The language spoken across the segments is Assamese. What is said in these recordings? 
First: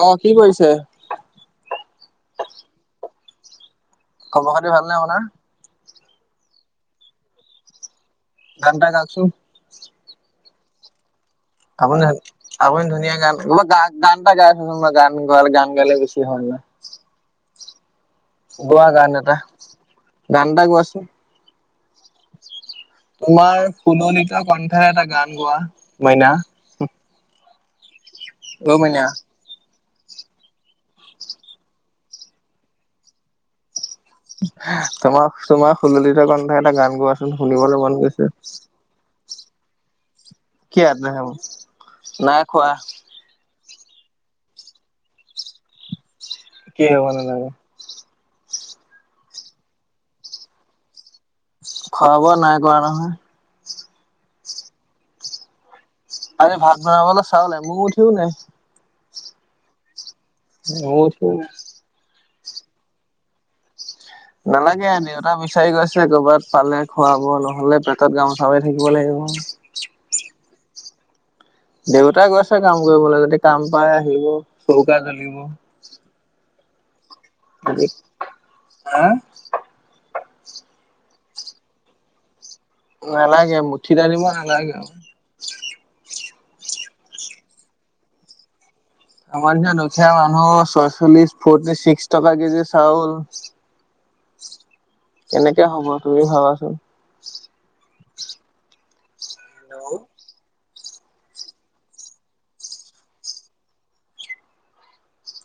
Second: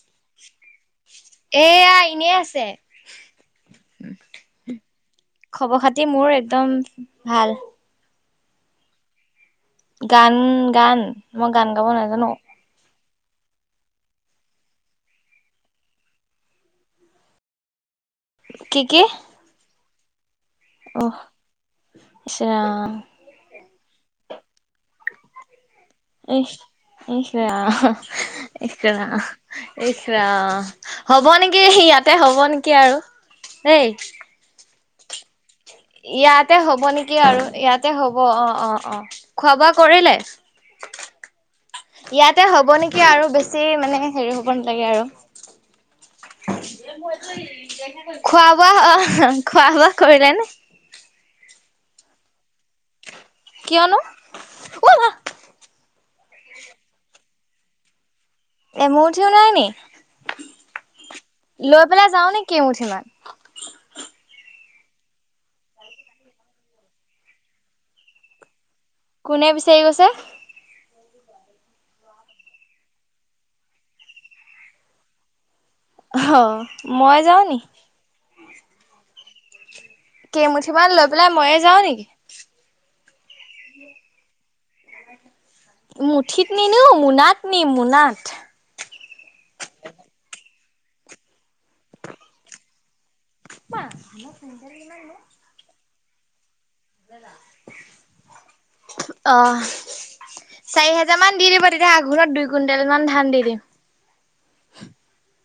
অ' কি কৰিছে? এয়া এনেই আছে খবৰ খাতি ভাল নে আপোনাৰ। এ মোৰ একদম ভাল ঘণ্টা কাকচোন গান গান। মই গান গাব আপুনি নাজানো আপুনি ধুনীয়াক গ গ গানটা গাই আছোনাৰ গান গ গান গালে বেছি হয় ন! কি গোৱা কি গান এটা। গান এটা অ গোৱাচোন ইচ ৰাম তোমাৰ। কুননিত কণ্ঠৰে এটা গান গোৱা। মইনা ইশশ ইশ অ মইনা ইছা হ'ব নেকি ইয়াতে হ'ব নেকি আৰু দেই তোমাক তোমাৰ সুললিত ইয়াতে কন্থাে এটা হ'ব গান নেকি গোৱাচোন আৰু শুনিবলৈ ইয়াতে মন হ'ব গৈছে। অ অ অ খোৱা বোৱা কৰিলে। কি নাই ইয়াতে হ'ব খোৱা নেকি আৰু বেছি মানে হেৰি হব নালাগে আৰু কি হব নালাগে খোৱা বোৱা অ খোৱা বোৱা কৰিলে নে, খোৱা বোৱা নাই কৰাৱা নহয়। কিয়নো ব'লা। আ ভাত বনাবলৈ চাউ নাই মোৰ উঠিও নাই মোৰ যও নাই ন অ' চো কমঠমানমান নালাগে দেউতা বিচাৰি গৈছে ক'ৰবাত পালে খোৱা বোৱা নহ'লে পেটত গামোচা থাকিব লাগিব। কোনে বিচাৰি গৈছে দেউতাই গৈছে কাম কৰিবলৈ যদি কাম পাই আহিব চৌকা জ্বলিব। অ' মই যাওঁ নি হা কেইমুঠিমান লৈ পেলাই মইয়ে যাও নেকি? নালাগে মুঠি দানিব নালাগে আৰু ঠিত নিনিও মোনাত নিম, মোনাত। আমাৰ নিচিনা দুখীয়া মানুহ ছয়চল্লিশ, ফৰ্টি ছিক্স টকা কেজি চাউল। [unintelligible] কেনেকে হ'ব তুমি ভাবাচোন অহ চাৰি হেজাৰ মান দি দিব তেতিয়া আঘোণত দুই কুইণ্টেল মান ধান দি দিম।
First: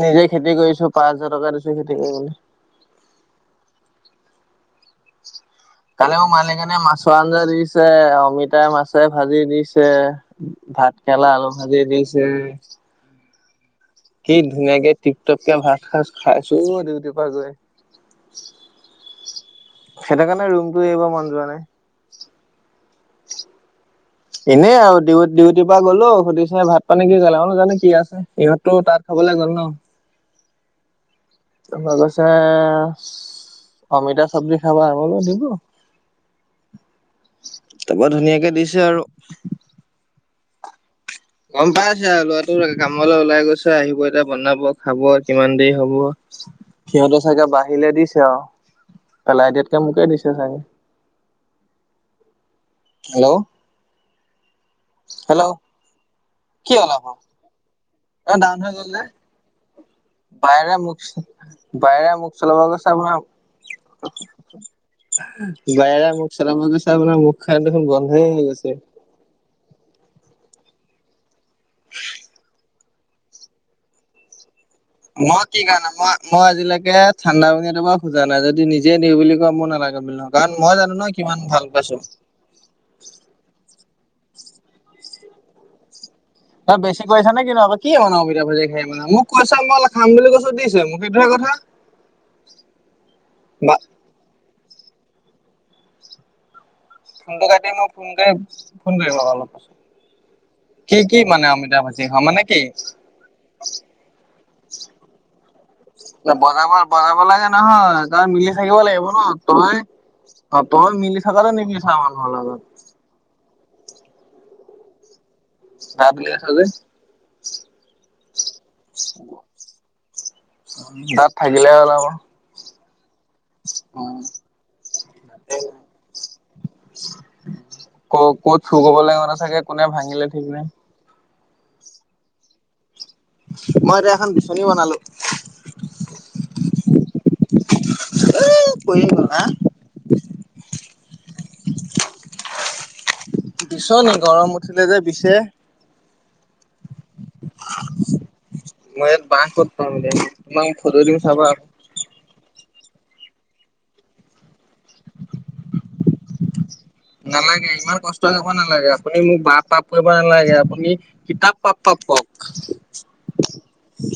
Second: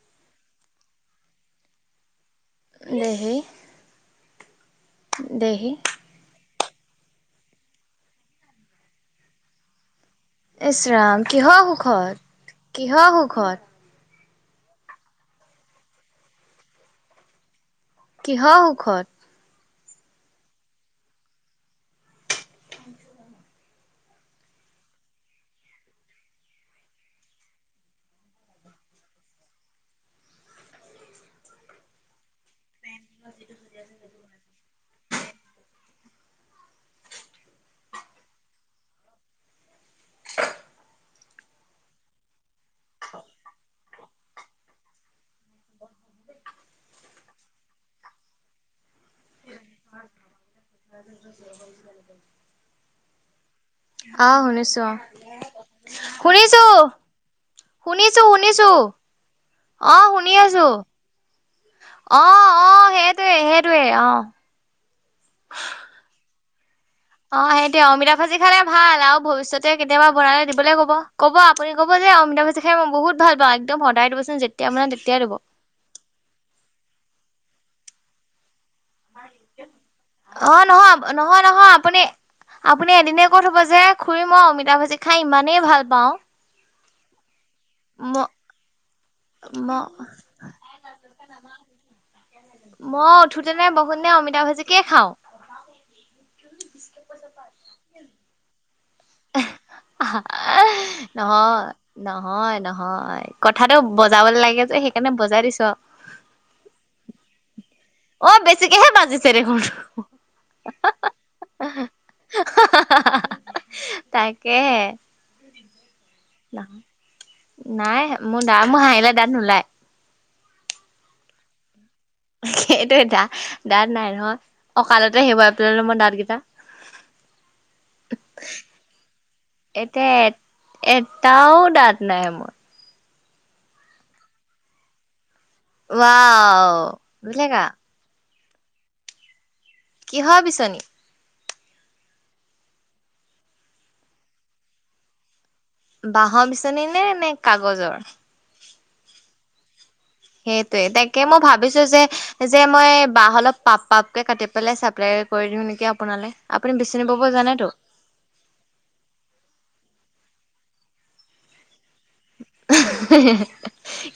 নিজেই খেতি কৰিছো, পাঁচ হাজাৰ টকা দিছো খেতি কৰিবলে। দেহি দেহি কালি মোক মালিকানীয়ে মাছৰ আঞ্জা দিছে, অমিতাই মাছে ভাজি দিছে। ভাত ইচৰাম কেৰেলা আলু কিহৰ ভাজি সুখত? দিছে। কিহৰ সুখত? কি ধুনীয়াকে টিপ-টপকে ভাত খাজ খাইছো অ ডিউটিৰ পৰা গৈ। কিহৰ সুখত? সেইটো কাৰণে ৰুমটো এৰিব মন যোৱা নাই। এনেই আৰু ডিউ, ডিউটিৰ পৰা গ'লো সুধিছে ভাত পানী কি খালে? মই বোলো জানো কি আছে। ইহঁতো তাত খা- বলে গল ন'। তাৰপৰা কৈছে অমিতা চব্জি খাবা? মই বোলো দিব। [inaudible] তাৰপৰা ধুনীয়াকে দিছে আৰু গম পাইছে আৰু লৰাটো কামলৈ ওলাই গৈছে, আহিব এতিয়া বনাব খাব কিমান দেৰি হব। সিহঁতৰ চাগে বাঢ়িলে দিছে আৰু পেলাই দিয়াতকে মোকে দিছে চাগে। হেল্ল' অ শুনিছো অ' হেল্ল' শুনিছো, কি হ'ল আকৌ? অ ডাউন শুনিছো-শুনিছো। হৈ গ'ল যে। অ' শুনি আছো বায়ৰা মুখ বায়ৰা অ মুখ চলাব অ গৈছে আপোনাৰ সেইটোৱে, সেইটোৱে অ'। [unintelligible] অ' মুখখন দেখোন সেইটোৱে অমিতা গন্ধই ভাজি হৈ খালে গৈছে। ভাল আৰু ভৱিষ্যত তে কেতিয়াবা বনাল দিবলে ক'ব। ক'ব আপুনি ক'ব যে অমিতা ভাজি খাই মই বহুত ভাল পাওঁ একদম সদায় দিবচোন যে- মই কি কাৰণে? মই, মই আজিলৈকে ঠাণ্ডা পানী এটোপাও খোজা নাই যদি নি- জে দিওঁ বুলি কয় মই নালাগে বুলি নকওঁ অ কাৰণ মই নহয় জানো ন' নহয় কিমান নহয় ভাল আপুনি পাইছো। আপুনি এদিনে কৈ থব যে খুুৰী মই অমিতাভাজি খাই ইমানেই ভাল পাওঁ তই বেছি কৰি'ছ নে- কি? কি ম মানে অমিতা ভাজি খাই মানে মোক কৈছে ম মই খাম বুলি কৈছো দিছে মোক সেইটোহে কথা। [inaudible] অ' উঠোতে নে বা বহুত নে অমিতা ভাজিকে খাওঁ। [unintelligible] লগা লগ [unintelligible] আঁহা! নহয়, ভাজি খাওঁ মানে নহয় কি নহয় কথাটো বজাবলে লাগে যে সেইকাৰণে বজাই দিছো। আৰু বজাব, বজাব লাগে নহয় তই অ মিলি থাকিব বেছিকেহে লাগিব বাজিছে ন' দেখোন তই অ' তই মিলি থাকাটো নিবিচা'ৰ মানুহৰ লগত তাকেহে যাৰ মিলি আছ না, যে নাই মোৰ দা মোৰ হাঁহিলে দাঁত নোলাই। দাঁত থাকিলেহে ওলাব। সেইটো এটা দাঁত নাই নহয় অকালতে হেৰুৱাই পেলালো মই দাঁতকিটা। ক' ক'ত চুৰ কৰিবলে মানে চাগে কোনে ভাঙিলে ঠিক নাই। -টাও দাঁত নাই মোৰ। মই এতিয়া এখন বিচনী বনালোঁ। ৱাও দুলেখা [unintelligible] কিহৰ বিচনী? বিচনী গৰম উঠিলে যে বিছে। বাঁহৰ বিচনী নে - নে কাগজৰ? মই ইয়াত বাঁহ ক'ত পাম এতিয়া তোমাক সেইটোয়ে ফটো দিম তাকে মই চাবা ভাবিছো যে। যে মই বাঁহ অলপ পাপ - পাপকে কাটি পেলাই চাপ্লাই কৰি দিওঁ নেকি আপোনালৈ। আপুনি বিচনী বব জানেতো নালাগে ইমান কষ্ট কৰিব নালাগে আপুনি মোক বাঁহ পাপ কৰিব নালাগে আপুনি কিতাপ পাপ পাপ কওক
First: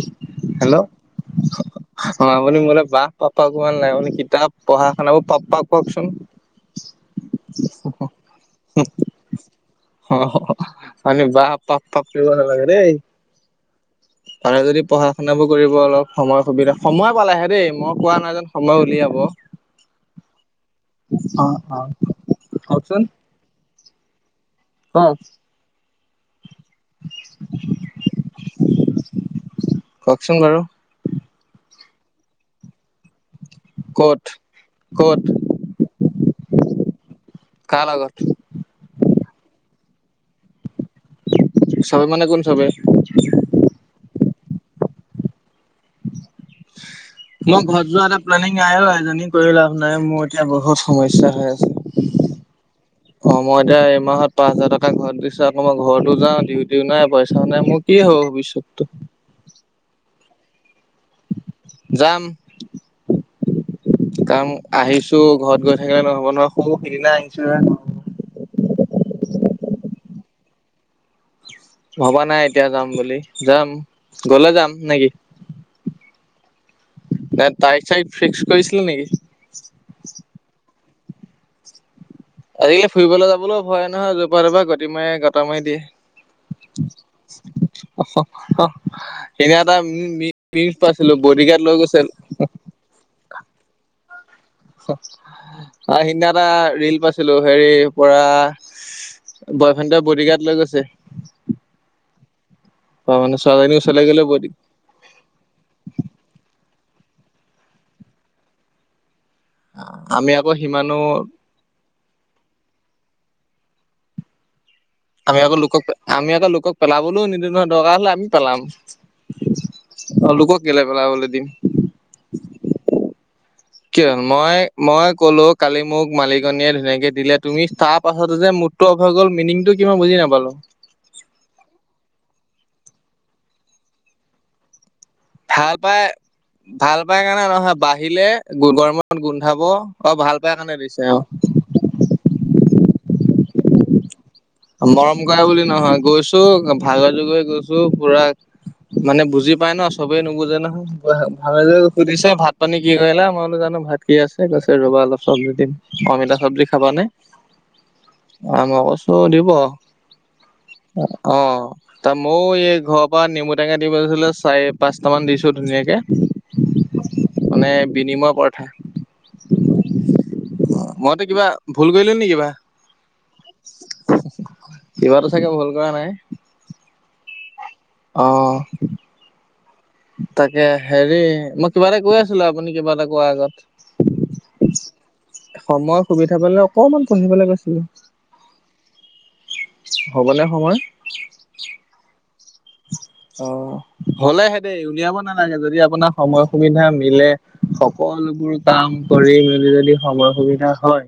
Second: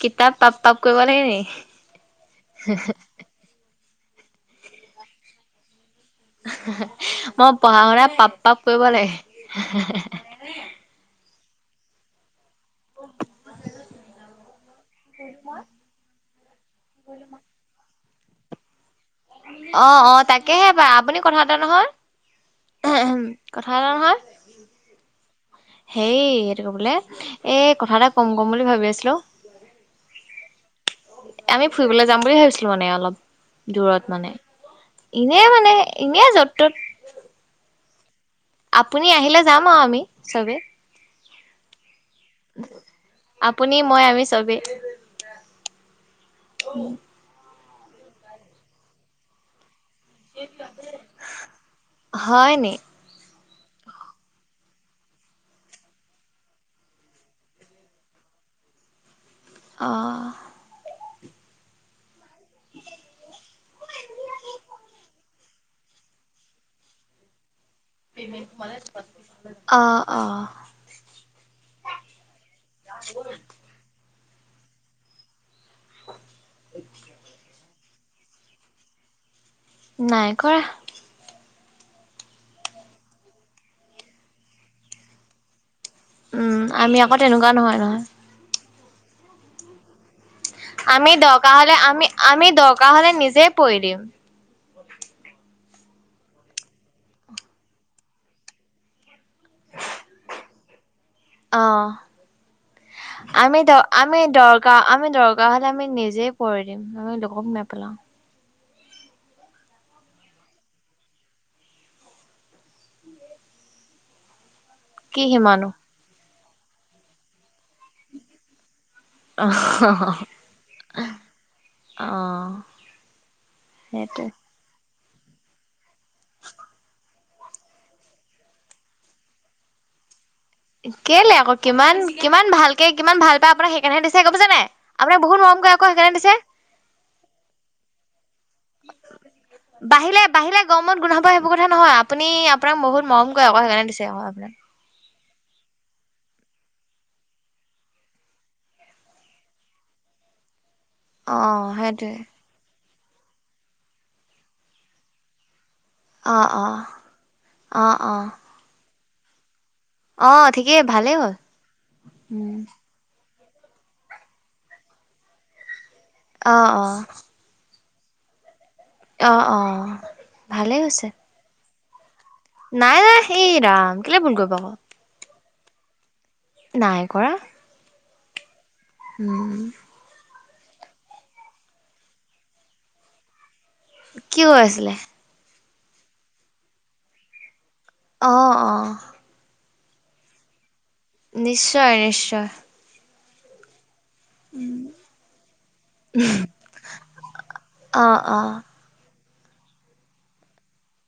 কিতাপ পাপ - হেল্ল' পাপ কৰিব লাগে নেকি। অ, আপুনি মোলৈ বাঁহ পাপ - পাপ কৰিব নালাগে আপুনি কিতাপ পঢ়া শুনাৰ পাপ্পাক [unintelligible] পঢ়া শুনা পাপ - পাপ কৰিব লাগে। বাঁহ পাপ - পাপ পিব নালাগে দেই। পাৰে যদি পঢ়া শুনাবোৰ কৰিব অলপ সময় সুবিধা সময় পালেহে দেই মই কোৱা নাই যেন সময় উলিয়াব। অ - অ তাকেহে বা আপুনি কথা অ এটা অ নহয়। কওকচোন ভাল নহয়। কওক। হেই এইটো কোবোলে এই কথা এটা কম ক'ম বুলি ভাবি আছিলো। চোন বাৰু। ফুৰিব যাম বুলি ভাবিছিলো মানে অলপ দূৰত ক'ত মানে ক'ত এনে মানে এনে য'ত ত'ত কাৰ লগত চবে। চাব মানে কোন চবে। চবে। মই ঘৰত যোৱা এটা প্লেনিং আয়ো আৰু এজনী কৰিলো আৰু। নাই মোৰ এতিয়া বহুত সমস্যা হৈ আছে হয় নি অ, মই এতিয়া এই মাহত পাচ হাজাৰ টকা ঘৰত দিছো আকৌ মই ঘৰতো যা ডিউটিও নাই পইচাও নাই মোৰ কি হব বুলি। সত্য অ', যাম। কাম আহিছো ঘৰত গৈ থাকিলে নহব নহয় সহ সেইদিনা আনিছো। অহ - অহ। ভবা নাই এতিয়া যাম বুলি যাম গলে যাম নেকি। [inaudible] তাই চাই ফিক্স কৰিছিল নেকি। নাই কৰা। আজিকালি ফুৰিবলৈ যাবলৈও ভয় নহয় জোপা তপ পৰা গটি মাৰে গতটা মাৰি দিয়ে। উম আমি আকৌ তেনেকুৱা নহয় নহয় এনে এটা উ আমি দৰকাৰ হলে আমি - আমি দৰকাৰ হলে নিজে পৰি দিম। সিদিনা এটা ৰিল পাইছিলো হেৰি পৰা বয়ফ্ৰেণ্ড বডিগাট লৈ গৈছে। অঁ মানে আমি দ ছোৱালীজনীৰ ওচৰলৈ আমি গ'লে বডি দৰকাৰ আমি দৰকাৰ হলে আমি নিজে পৰি আমি লকোক নেপেলাও। আমি আকৌ সিমানো কি আমি আকৌ সিমানো লোকক - আমি আকৌ লোকক পেলাবলৈও নিদিও নহয় দৰকাৰ হলে আমি পেলাম। অ, লোকক কেলে পেলাবলৈ দিম। অ' কিয়ো সেইটোৱে। মই - মই ক'লো কালি মালিকনীয়ে ধুনীয়াকে দিলে তমি তাৰ পাছততে যে মোতটো অভাগ'ল মিনিংতটো কিমান বুজি নাপালো। কেলে আকৌ কিমান - কিমান ভাল কে কিমান ভাল পাই আপোনাক সেইকাৰণেহে দিছে গম পাইছে নে আমাৰ বহুত মৰম ভাল কৰি আকৌ পাই সেইকাৰণে দিছে। ভাল পাই কাৰণে নহয় বাঢ়িলে গৰমত গোন্ধাব অ, বাঢ়িলে ভাল পাই বাঢ়িলে কাৰণে গৰমত দিছে গোন্ধাব সেইবোৰ অ, কথা নহয় আপুনি আপোনাক বহুত মৰমক আকৌ সেইকাৰণে দিছে হয়। মৰম কৰে বুলি নহয় গৈছো ভাগৰয গৈ গৈছো পুৰা মানে বুজি পায় ন চবেই নুবুজে নহয় ভালে অ' যে সেইটোৱে সুধিছে ভাত পানী কি কৰিলা মইনো জানোঁ ভাত কি আছে ৰ'বা অলপ চব্জি দিম অমিতা অ' চব্জি অ' খাবা নে অ মই কইছো দিব অ' ঠিকেই ভালেই হ'ল। অ তাৰ মইও উম এই ঘৰৰ পৰা নিম ঔটেঙা দিব লাগিছিলে চাৰে পাঁচটা মান দিছোঁ ধুনীয়াকে অহ অহ মানে বিনিময় প্ৰ্থায় অ অ ভালেই হৈছে মইতো কিবা ভুল কৰিলে নেকি নাই নাই সেই ৰাম কেলে ফোন কৰিব আকৌ তাকে ভুল কৰা নাই নাই কৰা অ উম তাকে হেৰি, মই কিবা এটা কৈ আছিলোঁ আপুনি কিবা এটা কোৱা আগত। কিয় গাইছিলে। সময় সুবিধা পালে অকমান পঢ়িবলে গৈছিলোঁ। অ অ হ'বলে সময়। নিশ্চয় নিশ্চয় অ হ'লেহে দেই উলিয়াব নালাগে। যদি আপোনাক সময় সুবিধা মিলে অ অ সকলোবোৰ কাম, কৰি মেলি যদি সময় সুবিধা হয়।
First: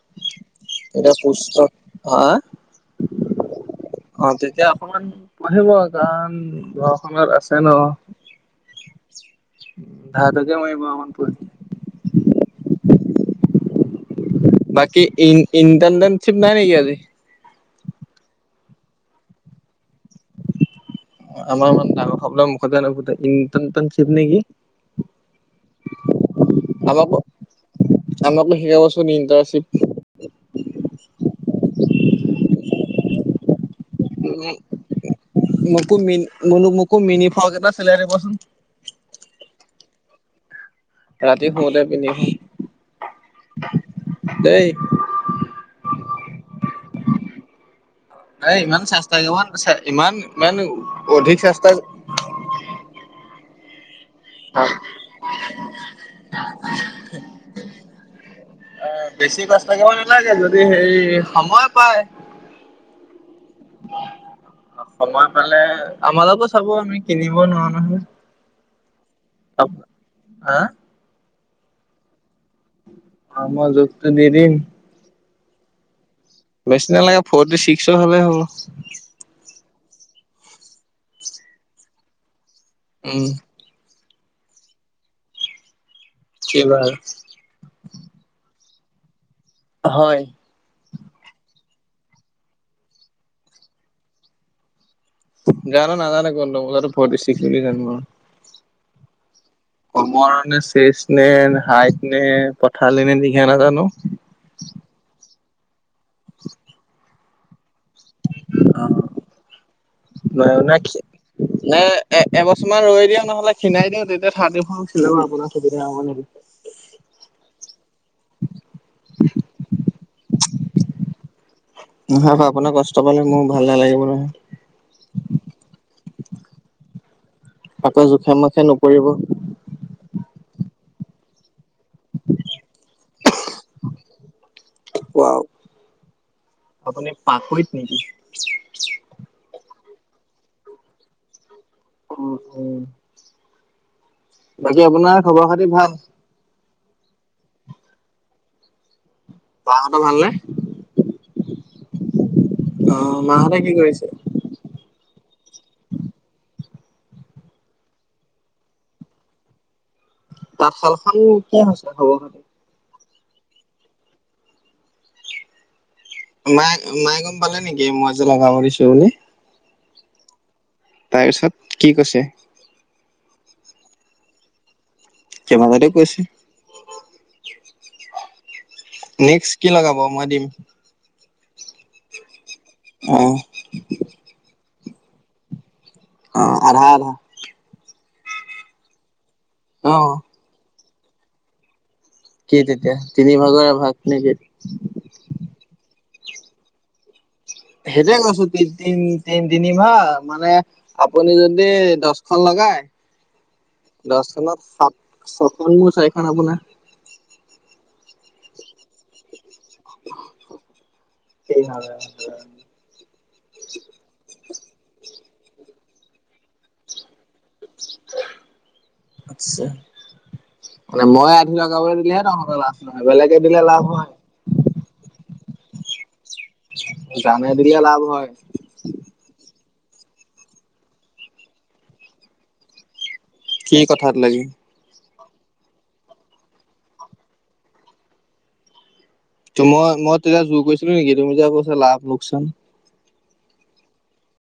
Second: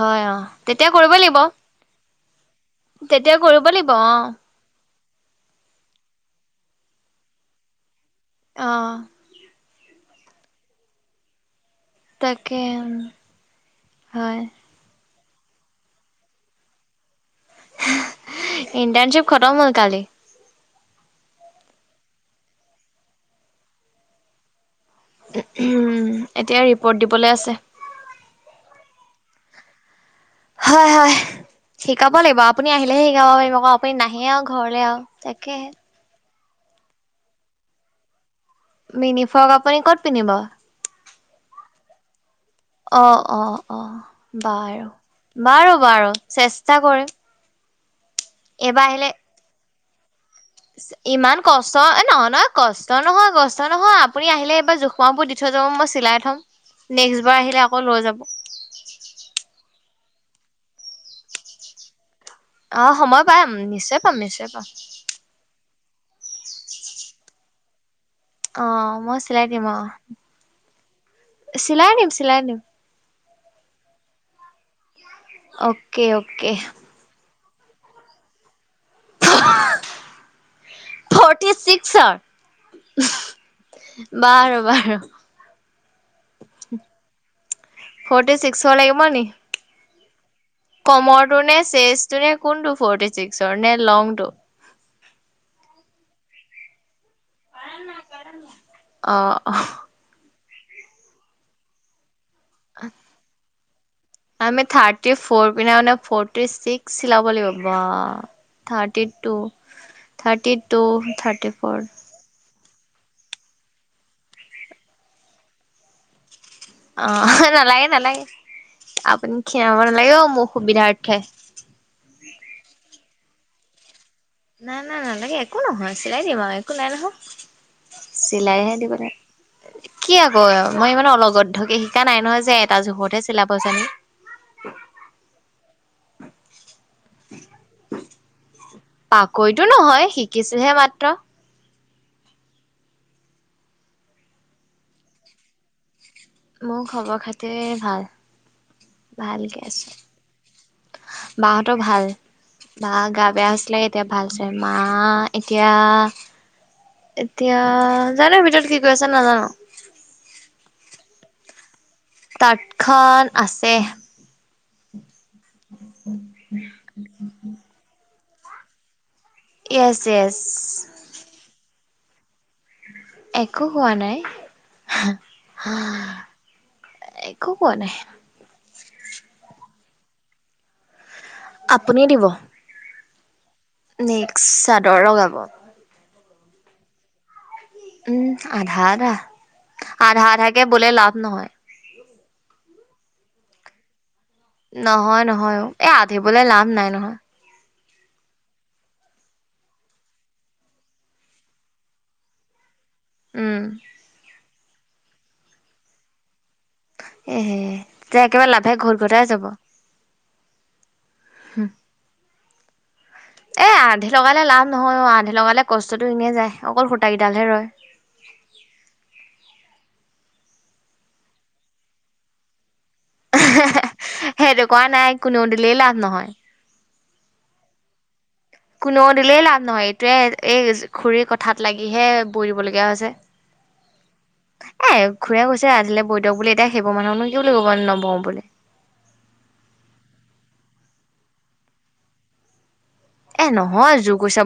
হয় অ', তেতিয়া কৰিব লাগিব। হয়। তেতিয়া কৰিব লাগিব অ'। অকমান পঢ়িব গান গঢ শুনত আছে ন'। অহ। ধাৰ থাকে মৰিব [unintelligible] পৰি। তাকে হয়। বাকি ই ইটেনশ্বিপ নাই নেকি আজি? ইণ্টাৰ্ণশ্বিপ খতম হ'ল কালি। আমাৰ ইমান ডাঙৰ চব মুখতে নুফুটে, ইন্টেননচিপ নেকি? এতিয়া ৰিপৰ্ট দিবলৈ আছে। ইন্টাৰশ্বিপ। হয়, হয়, শিকাব লাগিব আপুনি আহিলেহে শিকাব পাৰিম, আকৌ আপুনি নাহে আৰু ঘৰলে আৰু তাকেহে। মনুক মুকু মিনি ফ্লক এটা চিলাই দিবচোন। মিনি ফ্ৰ'ক আপুনি ক'ত পিন্ধিব? ৰাতি শুতে পিন্ধি শুম। অ', অ', অ', বাৰু, বাৰু, বাৰু, চেষ্টা কৰিম। এ ইমান চেষ্টা কিমান ইমান চ ইমান অধিক চেষ্টা কষ্ট নহয়, নহয়, কষ্ট নহয়, কষ্ট নহয়। আপুনি আহিলে এবাৰ জোখ মাখবোৰ দি থৈ যাব, নেক্সট বাৰ আহিলে আকৌ লৈ যাব। বেছি কষ্ট লাগিব নালাগে, যদি হে সময় পাই। অ', সময় পাম, নিশ্চয় পাম, নিশ্চয় পাম। সময় পালে। আমাৰো চাব আমি কিনিব নোৱাৰো নহয়। অহ মই চিলাই দিম অ, হা চিলাদিম চিলাদিম অ মই জোখটো দি দিম। অ'কে অ'কে বেছি নালাগে ফৰটি ছিক্সৰ হলে হ'ব। ফৰ্টি ছিক্সৰ, উম। বাৰ বাৰ এইবাৰ ফটি চিক্স চল লাগিব নেকি? হয়। কমৰটো নে চেচটো নে কোনটো ফৰ্টি চিক্সৰ নে লংটো জানো নাজানো কোনটো ফৰটিষিক জান অ' অ' কমৰ নে চেচ নে হাইট নে পথালি নে দীঘ নাজানো আমি থাৰ্টি ফ পি মানে ফটি ছিক্স চিলাব লাগিব বা থাৰ্টি থাৰ্টি টু থাৰ্টি ফ কিছুমান ৰৈ দিওঁ নহলে খিনাই দিওঁ তেতিয়া থাৰ্টি আপোনাৰসুবিধা অ' নালাগে নালাগে আপুনি খ্ষীণাব নালাগে মোৰ সুবিধাৰ্থে। নহয় ব আপোনাৰ কষ্ট পালে মোৰ ভাল নালাগিব নহয়। নাই না নালাগে একো নহয় চিলাই দিম একো নাই নহয় আকৌ জোখে মোখে চিলাইহে নপৰিব। দিবনে কি আকৌ মই ইানে অলগধ্ব কি? শিকা নাই নহয় যে এটা জোখতহে চিলাবযেন। ৱাও আপুনি পাশৈত নেকি? পাকৈতো নহয় শিকিছোহে মাত্ৰ অ' উম বাকী আপোনাৰ খবৰ খাতি ভাল মোৰ খবৰ খাতি ভাল ভালকে বাহঁতৰ ভালনে? আছো বাহতৰ ভাল। বা অ', গা বেয়া মাহঁতে কি হৈছিলে এতিয়া কৰিছে? ভাল চ মা এতিয়া এতিয়া জানো ভিতৰত কি কৰি আছে নাজানো তাতশাল খন কি? খবৰ খাতি? তাঁত খন আছে মায় মায়ে গম পালে নেকি মই যে লগা কৰিছো বুলি। এছ এছ তাৰপিছত কি কৈছে? একো হোৱা নাই। কেইবাটাতো কৈছে। একো কোৱা নাই। নেক্স কি লগাব মই দিম আপুনি দিব। অ' দৰং আব অ' আধা আধা উম আধা আধা অ'। আধা আধাাকে বোলে লাভ নহয়। কি তেতিয়া তিনি ভাগৰ এভাগ। নেকি? নহয়, নহয় অ', এই আধি ব'লে লাভ নাই নহয়। সেইটোয়ে কৈছোঁ তি-তিন-তিন-তিনি মাহ মানে আপুনি যদি দচখন লগাই উম দচখনত সাত, ছখন মোৰ, চাৰিখন আপোনাৰ। এহে তেতিয়া একেবাৰে লাভে [unintelligible] ঘোটাই যাব। [unintelligible] এ, আধি লগালে লাভ নহয় অ', আধি লগালে কষ্টটো এনেই যায় অকল সূতাই [unintelligible] ৰয়। আচ্ছা। মানে মই আধি লগাব দিলেহে তহঁতৰ লাভ নহয়, বেলেগে দিলে লাভ সেইটো হয়। কৰা নাই কোনেও দিলেই লাভ নহয়। জানে দিলে লাভ হয়। কোনেও দিলেই লাভ নহয়, এইটোৱে এই খুৰীৰ কথাত লাগিহে বৈ দিব লগীয়া হৈছে। কি কথাত লাগি এ খুৰীয়ে কৈছে আজিলে বৈ দিয়ক বুলি এতিয়া সেইবোৰ মানুহকনো কি বুলি নু ক'ব নবহো বুলি। তোমাক মই তেতিয়া জোৰ কৰিছিলো নেকি তুমি যে কৈছা লাভ লোকচান। এ নহয় জোৰ কৈছা